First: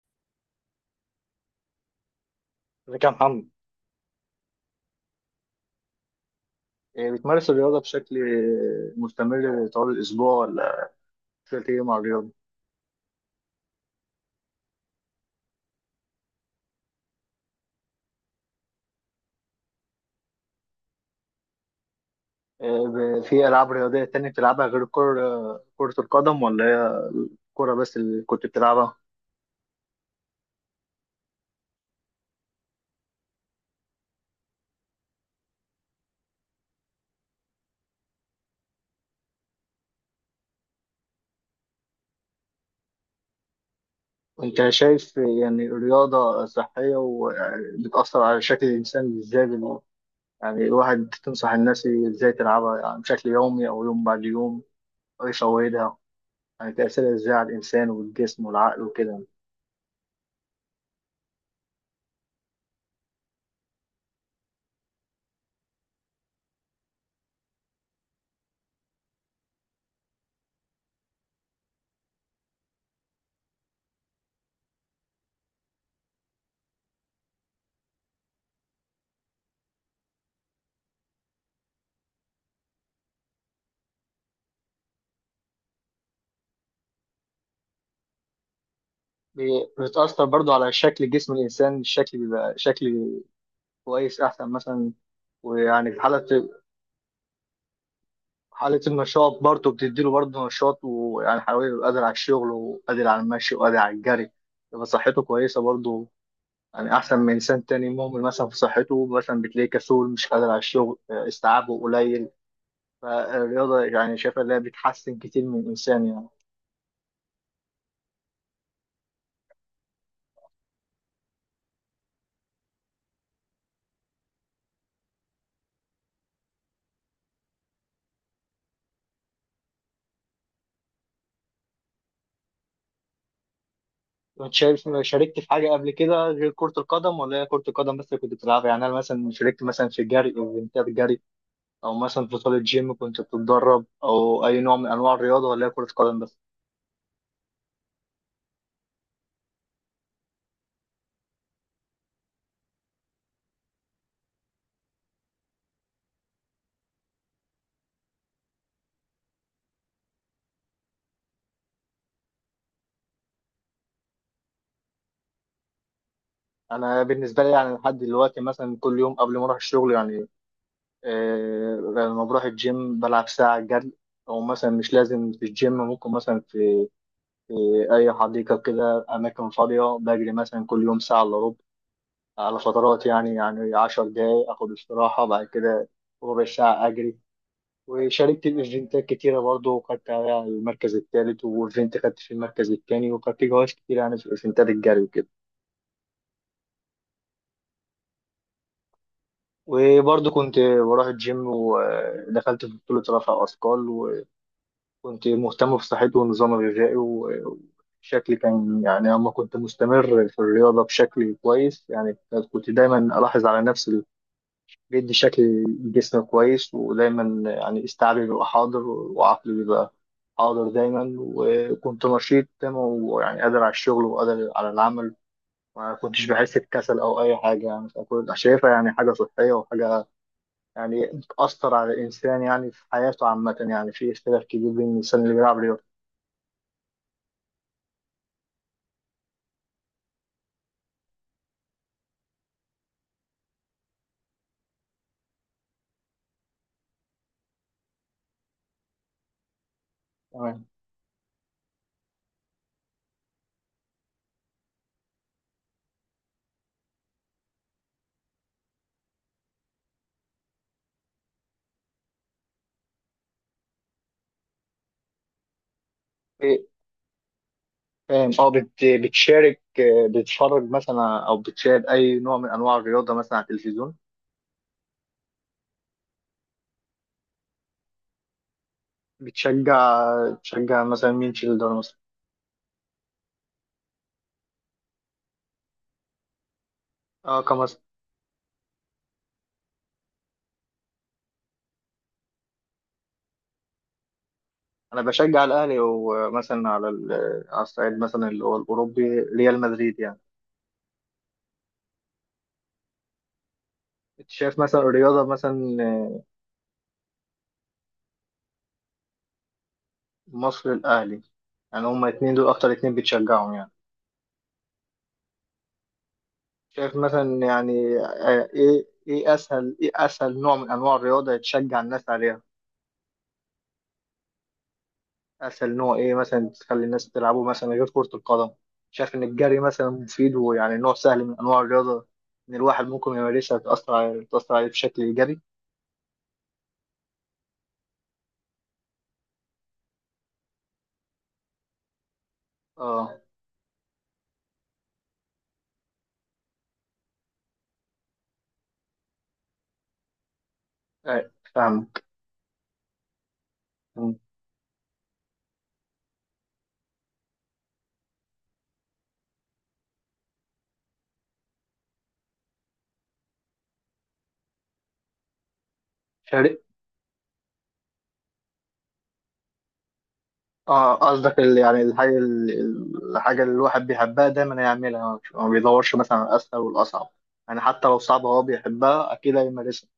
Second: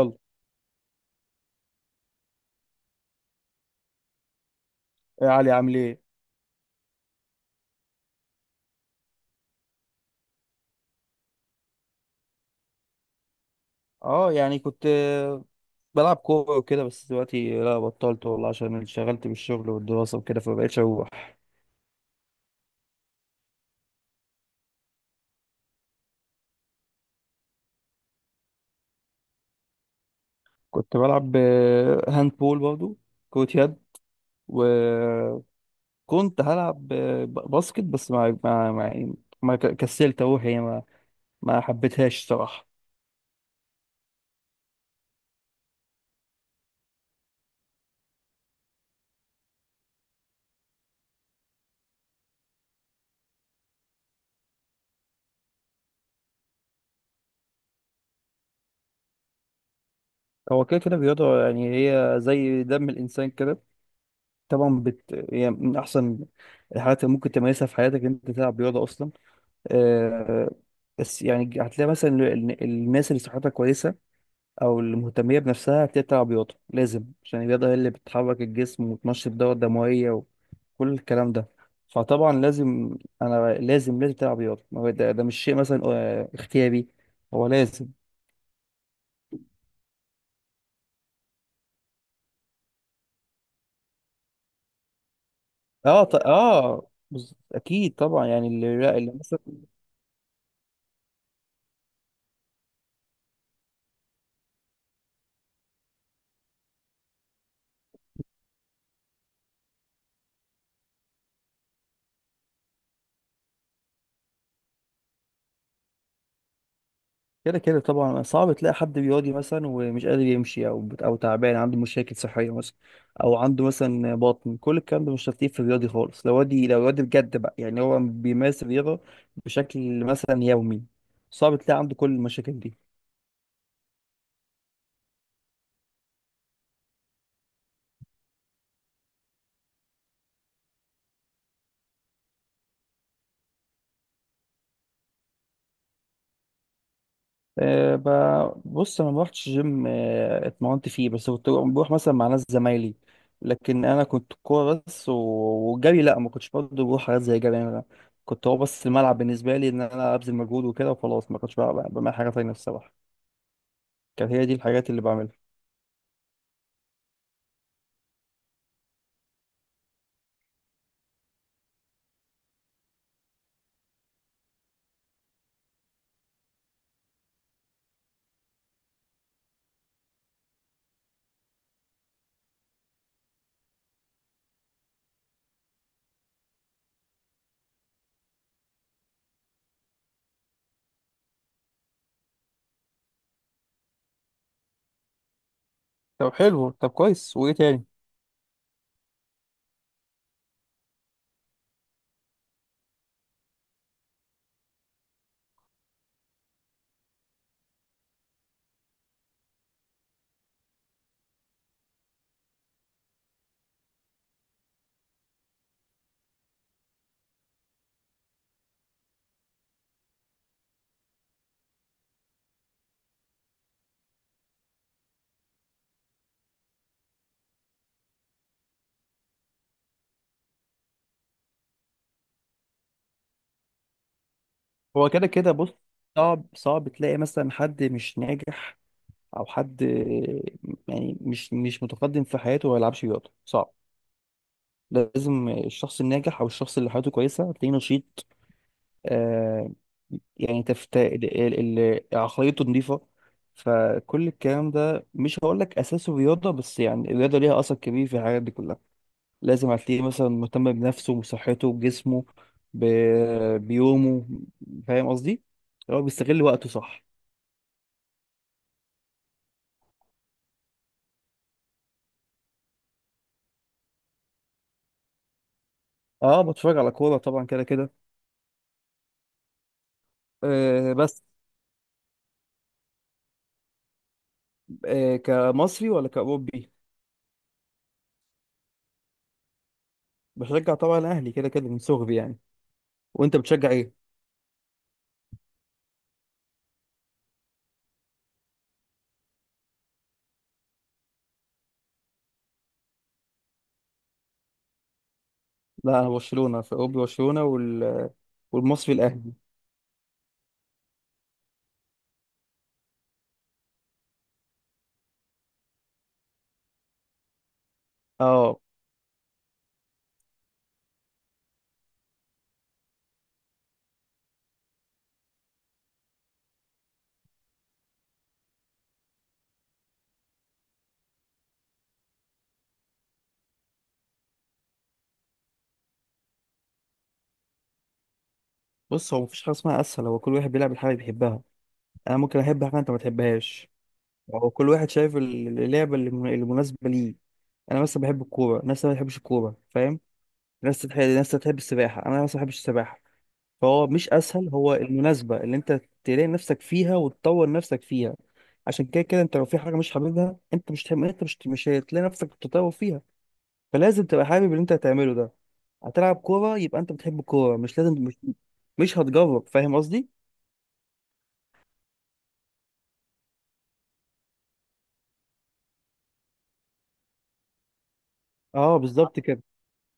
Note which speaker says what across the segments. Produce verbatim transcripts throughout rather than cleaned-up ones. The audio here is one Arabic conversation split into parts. Speaker 1: يلا
Speaker 2: ازيك يا محمد؟
Speaker 1: يا علي، عامل ايه؟
Speaker 2: إيه، بتمارس الرياضة بشكل مستمر طوال الأسبوع ولا بشكل إيه مع الرياضة؟
Speaker 1: اه يعني كنت آه، بلعب كوره وكده، بس دلوقتي لا، بطلت والله عشان انشغلت بالشغل والدراسه وكده، فمبقتش اروح.
Speaker 2: إيه، ب- في ألعاب رياضية تانية بتلعبها غير كرة كرة القدم ولا هي الكرة بس اللي كنت بتلعبها؟
Speaker 1: كنت بلعب آه، هاند بول برضو، كرة يد. وكنت هلعب آه، ب- باسكت، بس ما ما ما, ما ك- كسلت اروح يعني، ما ما حبيتهاش صراحه.
Speaker 2: وأنت شايف يعني الرياضة صحية وبتأثر على شكل الإنسان إزاي؟ بال- يعني الواحد تنصح الناس إزاي تلعبها يعني بشكل يومي أو يوم بعد يوم أو يفوتها، يعني تأثيرها إزاي على الإنسان والجسم والعقل وكده؟
Speaker 1: هو كده كده رياضه، يعني هي زي دم الانسان كده. طبعا بت... يعني من احسن الحاجات اللي ممكن تمارسها في حياتك إن انت تلعب رياضه اصلا. آه، بس يعني هتلاقي مثلا ال- ال- الناس اللي صحتها كويسة أو اللي مهتمية بنفسها، هتلاقي بتلعب رياضة لازم، عشان الرياضة هي اللي بتحرك الجسم وتنشط الدورة الدموية وكل الكلام ده. فطبعا لازم، أنا لازم لازم تلعب رياضة. ما هو ده, ده مش شيء مثلا آه، اختياري، هو لازم.
Speaker 2: بي- بتأثر برضو على شكل جسم الإنسان، الشكل بيبقى شكل كويس أحسن مثلا، ويعني في
Speaker 1: اه ط-
Speaker 2: حالة
Speaker 1: اه بز- أكيد طبعا، يعني
Speaker 2: حالة
Speaker 1: اللي, اللي
Speaker 2: النشاط
Speaker 1: مثلا
Speaker 2: برضو بتديله برضو نشاط، ويعني حيوي يبقى قادر على الشغل وقادر على المشي وقادر على الجري، يبقى صحته كويسة برضو، يعني أحسن من إنسان تاني مهمل مثلا في صحته، مثلا بتلاقيه كسول مش قادر على الشغل، آه، استيعابه قليل. فالرياضة يعني شايفة إنها بتحسن كتير من الإنسان يعني.
Speaker 1: كده كده طبعا، صعب تلاقي حد بيواجه مثلا ومش قادر يمشي، او بت- او تعبان عنده مشاكل صحيه مثلا، او عنده مثلا بطن، كل الكلام ده مش هتلاقيه في الرياضي خالص. لو وادي، لو وادي بجد بقى يعني، هو بيمارس الرياضه بشكل مثلا يومي، صعب تلاقي عنده كل المشاكل دي.
Speaker 2: كنت شايف، شاركت في حاجة قبل كده غير كرة القدم ولا هي كرة القدم بس اللي كنت بتلعبها؟ يعني أنا مثلا شاركت مثلا في الجري أو الاولمبياد الجري، أو مثلا في بطولة جيم كنت بتتدرب، أو أي نوع من أنواع الرياضة ولا هي كرة قدم بس؟
Speaker 1: أه ب- بص انا ما روحتش جيم، أه، اتمرنت فيه بس، كنت بروح مثلا مع ناس زمايلي. لكن انا كنت كوره بس و- والجري لا، ما كنتش برضه بروح حاجات زي جري. انا كنت هو بس الملعب بالنسبه لي، ان انا ابذل مجهود وكده وخلاص. ما كنتش بقى- بعمل حاجه تانية الصراحه، كانت هي دي الحاجات اللي بعملها.
Speaker 2: أنا بالنسبة لي يعني لحد دلوقتي مثلا كل يوم قبل ما أروح الشغل يعني، آه لما بروح الجيم بلعب ساعة جري، أو مثلا مش لازم في الجيم، ممكن مثلا في, في أي حديقة كده أماكن فاضية بجري مثلا كل يوم ساعة إلا ربع، على فترات يعني، يعني عشر دقايق اخد استراحه، بعد كده ربع ساعه اجري. وشاركت ايفنتات كتيره برضه، وخدت عليها المركز الثالث، وايفنت خدت في المركز الثاني، وخدت جوائز كتير يعني في ايفنتات الجري وكده.
Speaker 1: طب حلو، طب كويس، وايه تاني؟
Speaker 2: وبرضه كنت بروح الجيم ودخلت في بطوله رفع اثقال، وكنت مهتم بصحتي والنظام الغذائي و- وشكلي كان يعني اما كنت مستمر في الرياضه بشكل كويس يعني. كنت دايما الاحظ على نفسي بيدي شكل جسم كويس، ودايما يعني استيعابي بيبقى حاضر وعقلي بيبقى حاضر دايما، وكنت نشيط دايما، ويعني قادر على الشغل وقادر على العمل، ما كنتش بحس بكسل أو أي حاجة يعني. فكنت شايفها يعني حاجة صحية وحاجة يعني بتأثر على الإنسان يعني في حياته عامة. يعني في اختلاف كبير بين
Speaker 1: هو
Speaker 2: الإنسان
Speaker 1: كده
Speaker 2: اللي
Speaker 1: كده
Speaker 2: بيلعب
Speaker 1: بص،
Speaker 2: رياضة.
Speaker 1: صعب صعب تلاقي مثلا حد مش ناجح او حد أه، يعني مش مش متقدم في حياته وما يلعبش رياضه، صعب. لازم الشخص الناجح او الشخص اللي حياته كويسه تلاقيه نشيط. آه. يعني
Speaker 2: تمام.
Speaker 1: تفت... ال- ال- ال- عقليته نظيفه. فكل الكلام ده مش هقول لك اساسه رياضه بس، يعني الرياضه ليها اثر كبير في الحاجات دي كلها. لازم هتلاقيه مثلا مهتم بنفسه وصحته بجسمه، ب... بيومه. فاهم قصدي؟ هو بيستغل
Speaker 2: إيه،
Speaker 1: وقته صح.
Speaker 2: فاهم. اه بت- بتشارك، آه، بتتفرج مثلا أو بتشاهد أي نوع من أنواع الرياضة مثلا على التلفزيون؟
Speaker 1: اه بتفرج على كوره طبعا كده كده.
Speaker 2: بتشجع، تشجع
Speaker 1: آه
Speaker 2: مثلا
Speaker 1: بس،
Speaker 2: مين في الدوري مثلا؟
Speaker 1: آه كمصري ولا كاوروبي؟
Speaker 2: اه كمصر،
Speaker 1: بشجع طبعا الاهلي كده كده من صغري يعني. وانت بتشجع ايه؟
Speaker 2: انا بشجع الاهلي، ومثلا على ال- على الصعيد مثلا اللي هو الاوروبي ريال مدريد يعني. انت شايف مثلا الرياضه مثلا
Speaker 1: لا انا
Speaker 2: آه،.
Speaker 1: برشلونه، فاوب برشلونه وال... والمصري الاهلي.
Speaker 2: مصر الاهلي، يعني هما اتنين، دول اكتر اتنين بتشجعهم يعني. شايف مثلا يعني آه،
Speaker 1: اه
Speaker 2: ايه ايه اسهل ايه اسهل نوع من انواع الرياضه يتشجع الناس عليها؟ اسهل نوع ايه مثلا تخلي الناس تلعبه مثلا غير كرة القدم؟ شايف ان الجري مثلا مفيد، ويعني نوع سهل من انواع الرياضة، ان الواحد ممكن يمارسها، تأثر عليه، تأثر عليه بشكل ايجابي؟
Speaker 1: بص، هو مفيش حاجه اسمها اسهل. هو كل واحد بيلعب الحاجه اللي بيحبها. انا ممكن احب حاجه انت ما
Speaker 2: اه.
Speaker 1: تحبهاش. هو كل واحد شايف ال- اللعبه اللي من- اللي مناسبه ليه. انا مثلا بحب الكوره، ناس ما بتحبش الكوره، فاهم؟ ناس تحب
Speaker 2: آه،
Speaker 1: ناس تحب
Speaker 2: فاهمك.
Speaker 1: السباحه، انا مثلا ما بحبش السباحه. فهو مش
Speaker 2: م.
Speaker 1: اسهل، هو المناسبه اللي انت تلاقي نفسك فيها وتطور نفسك فيها. عشان كده كده انت لو في حاجه مش حاببها، انت مش هتحب- انت مش مش هتلاقي نفسك بتتطور فيها. فلازم تبقى حابب اللي انت هتعمله ده. هتلعب كورة
Speaker 2: شارك.
Speaker 1: يبقى انت بتحب الكورة، مش لازم، مش مش هتجرب. فاهم قصدي؟
Speaker 2: اه قصدك ال- يعني الحاجة ال- ال- الحاجة اللي الواحد بيحبها دايما هيعملها، مش- ما بيدورش مثلا على الاسهل والاصعب، يعني حتى لو صعبة هو
Speaker 1: اه
Speaker 2: بيحبها
Speaker 1: بالظبط
Speaker 2: اكيد
Speaker 1: كده.
Speaker 2: هيمارسها.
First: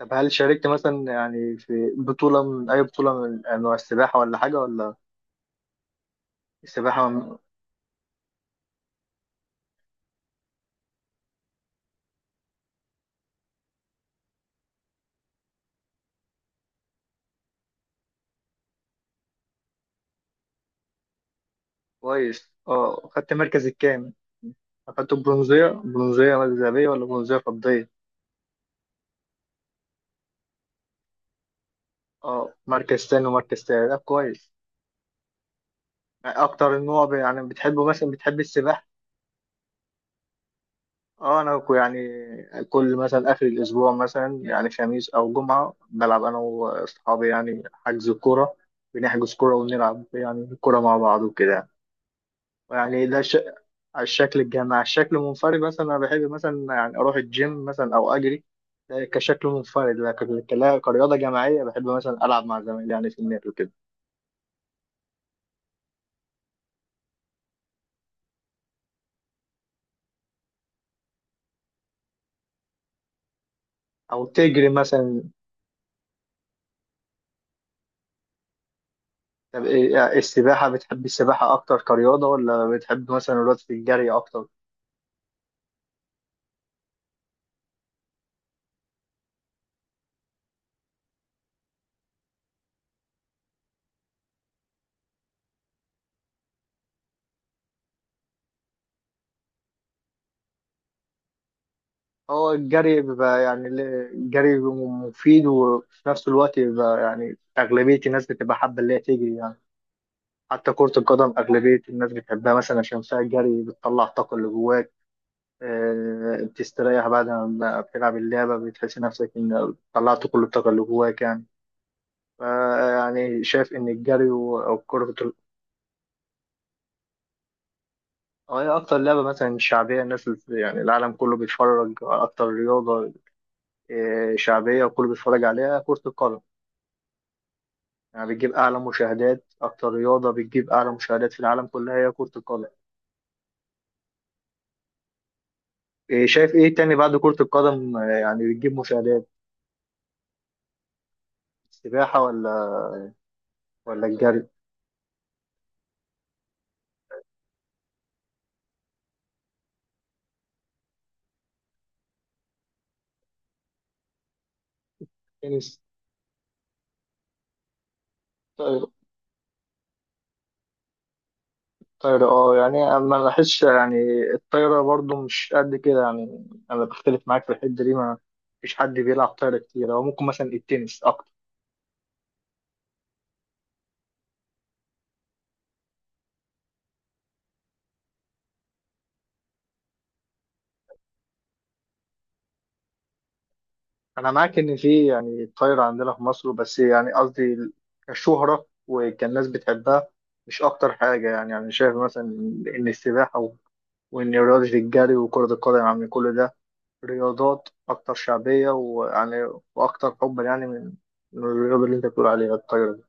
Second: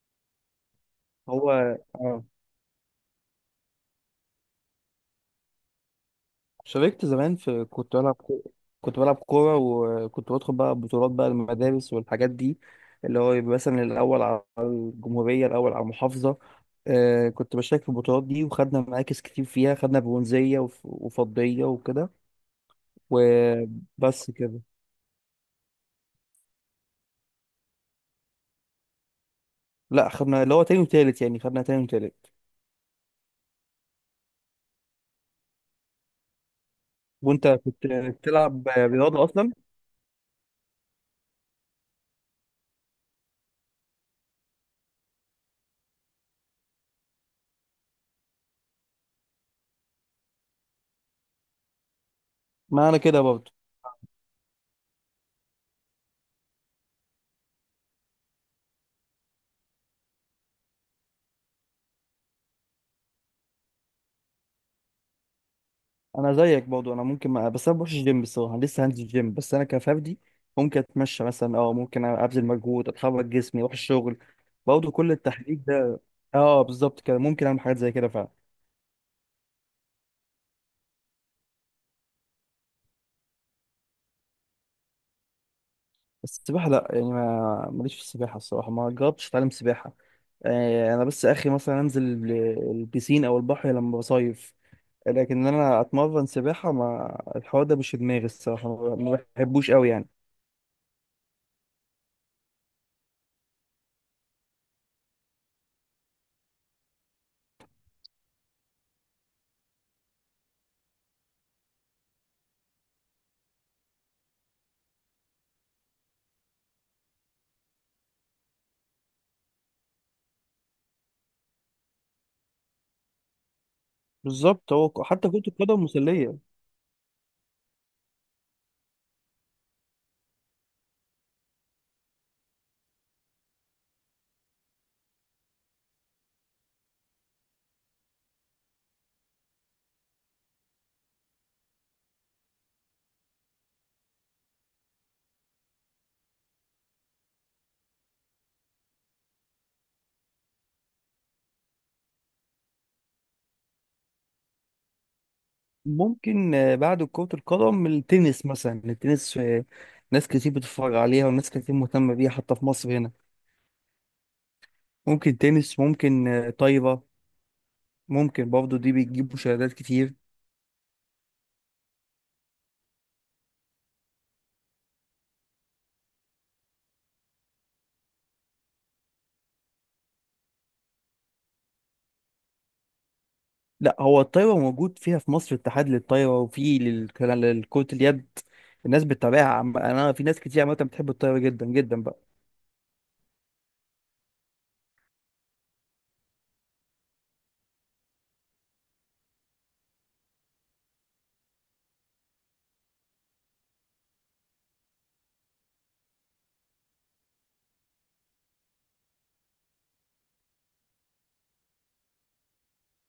Speaker 2: طب هل شاركت مثلا
Speaker 1: هو
Speaker 2: يعني في
Speaker 1: اه،
Speaker 2: بطولة، من أي بطولة من أنواع السباحة ولا حاجة ولا؟
Speaker 1: شاركت
Speaker 2: السباحة.
Speaker 1: زمان، في كنت بلعب كو- كنت بلعب كورة، وكنت بدخل بقى بطولات بقى المدارس والحاجات دي، اللي هو يبقى مثلا الأول على الجمهورية، الأول على المحافظة. آه كنت بشارك في البطولات دي، وخدنا مراكز كتير فيها، خدنا برونزية وف- وفضية وكده.
Speaker 2: كويس. اه خدت مركز الكام؟
Speaker 1: وبس كده.
Speaker 2: خدت برونزية؟ برونزية ذهبية ولا برونزية فضية؟
Speaker 1: لا خدنا اللي هو تاني وتالت، يعني خدنا تاني وتالت.
Speaker 2: اه مركز تاني ومركز تالت، طب كويس. يعني اكتر النوع ب- يعني
Speaker 1: وانت
Speaker 2: بتحبه
Speaker 1: كنت
Speaker 2: مثلا بتحب
Speaker 1: بتلعب
Speaker 2: السباحة؟
Speaker 1: رياضة أصلا؟
Speaker 2: اه انا كو- يعني كل مثلا اخر الاسبوع مثلا يعني خميس او جمعة بلعب انا واصحابي، يعني حجز كورة، بنحجز كورة ونلعب يعني كورة مع بعض وكده.
Speaker 1: ما انا
Speaker 2: يعني
Speaker 1: كده
Speaker 2: ده ش...
Speaker 1: برضه.
Speaker 2: على الشكل الجماعي. على الشكل المنفرد مثلا انا بحب مثلا يعني اروح الجيم مثلا او اجري، ده كشكل منفرد، لكن ك- كرياضه جماعيه بحب مثلا العب مع زمايلي يعني في النادي وكده.
Speaker 1: انا زيك برضه، انا ممكن ما... بس انا بروحش الجيم الصراحه، لسه هنزل الجيم، بس انا كفردي ممكن اتمشى مثلا، اه ممكن ابذل مجهود، اتحرك جسمي، اروح الشغل
Speaker 2: او تجري
Speaker 1: برضه، كل
Speaker 2: مثلا.
Speaker 1: التحريك ده. اه بالظبط كده، ممكن اعمل حاجات زي كده فعلا.
Speaker 2: طب إيه- يعني السباحه، بتحب السباحه اكتر كرياضه ولا بتحب مثلا الرياضه في الجري اكتر؟
Speaker 1: بس السباحه لا، يعني ما ماليش في السباحه الصراحه، ما جربتش اتعلم سباحه. آه انا بس اخي مثلا انزل ال- البيسين او البحر لما بصيف. لكن إن انا اتمرن سباحه، ما الحوار ده مش في دماغي الصراحه، ما ما بحبوش قوي يعني.
Speaker 2: هو الجري بيبقى يعني ل- الجري بيبقى مفيد، وفي نفس الوقت بيبقى يعني أغلبية الناس بتبقى حابة اللي هي تجري يعني. حتى كرة القدم أغلبية الناس بتحبها مثلا عشان فيها الجري، بتطلع الطاقة اللي جواها، آه، بتستريح بعد ما بتلعب اللعبة، بتحس نفسك إن طلعت كل الطاقة اللي جواك يعني. فا يعني شايف إن الجري و-
Speaker 1: بالظبط.
Speaker 2: أو
Speaker 1: هو ك-
Speaker 2: كرة
Speaker 1: حتى
Speaker 2: ال-
Speaker 1: كرة القدم مسلية.
Speaker 2: أو هي أكتر لعبة مثلا شعبية، الناس الف- يعني العالم كله بيتفرج على أكتر رياضة، آه، شعبية وكله بيتفرج عليها كرة القدم، يعني بتجيب أعلى مشاهدات، أكتر رياضة بتجيب أعلى مشاهدات في العالم كلها هي كرة القدم. آه، شايف إيه تاني بعد كرة القدم آه، يعني بتجيب مشاهدات؟ السباحة ولا ولا الجري؟
Speaker 1: ممكن آه، بعد كرة القدم التنس مثلا، التنس آه، ناس كتير بتتفرج عليها وناس كتير مهتمة بيها، حتى في مصر هنا. ممكن تنس،
Speaker 2: تنس.
Speaker 1: ممكن آه، طايرة، ممكن برضه دي بتجيب مشاهدات كتير.
Speaker 2: الطايرة اه يعني انا ما لاحظش يعني الطايرة برضو مش قد كده يعني. انا بختلف معاك في الحتة دي، ما فيش حد بيلعب طايرة كتير، هو ممكن مثلا التنس اكتر.
Speaker 1: لا هو الطايرة موجود فيها في مصر اتحاد للطايرة، وفي لل- لكرة اليد. الناس بتتابعها، عم- انا في ناس كتير عامة بتحب الطايرة جدا جدا بقى.
Speaker 2: انا معاك ان في يعني طايرة عندنا في مصر، بس يعني قصدي كشهرة وكان الناس بتحبها مش اكتر حاجة. يعني انا شايف مثلا ان السباحة و- وان رياضة الجري وكرة القدم يعني كل ده رياضات اكتر شعبية، ويعني واكتر حبا يعني من من الرياضة اللي انت بتقول عليها الطايرة.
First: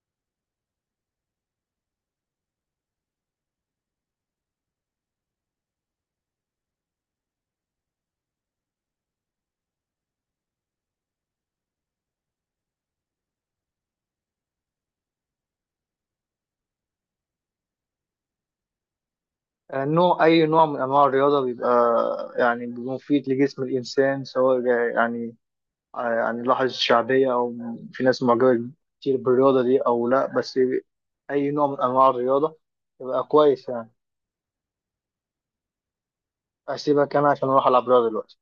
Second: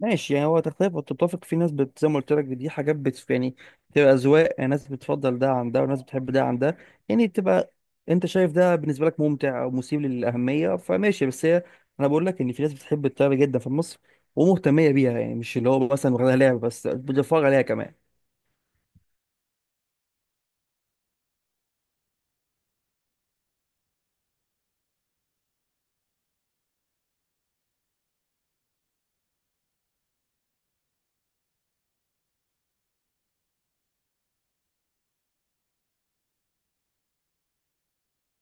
Speaker 1: ماشي، يعني هو تختلف وتتفق. في ناس بت... زي ما قلت لك دي حاجات بت... يعني بتبقى أذواق، يعني ناس بتفضل ده عن ده وناس بتحب ده عن ده. يعني بتبقى، أنت شايف ده بالنسبة لك ممتع أو مثير للأهمية فماشي، بس هي، أنا بقول لك إن في ناس بتحب الطيارة جدا في مصر ومهتمية بيها، يعني مش اللي هو مثلا واخدها لعب بس، بتتفرج عليها كمان.
Speaker 2: آه، نوع أي نوع من أنواع الرياضة بيبقى آه، يعني بيبقى مفيد لجسم الإنسان، سواء جا- يعني آه، يعني لاحظ الشعبية أو م- في ناس معجبة كتير بالرياضة دي أو لأ، بس أي نوع من أنواع الرياضة بيبقى كويس يعني. أسيبك أنا عشان أروح ألعب رياضة دلوقتي.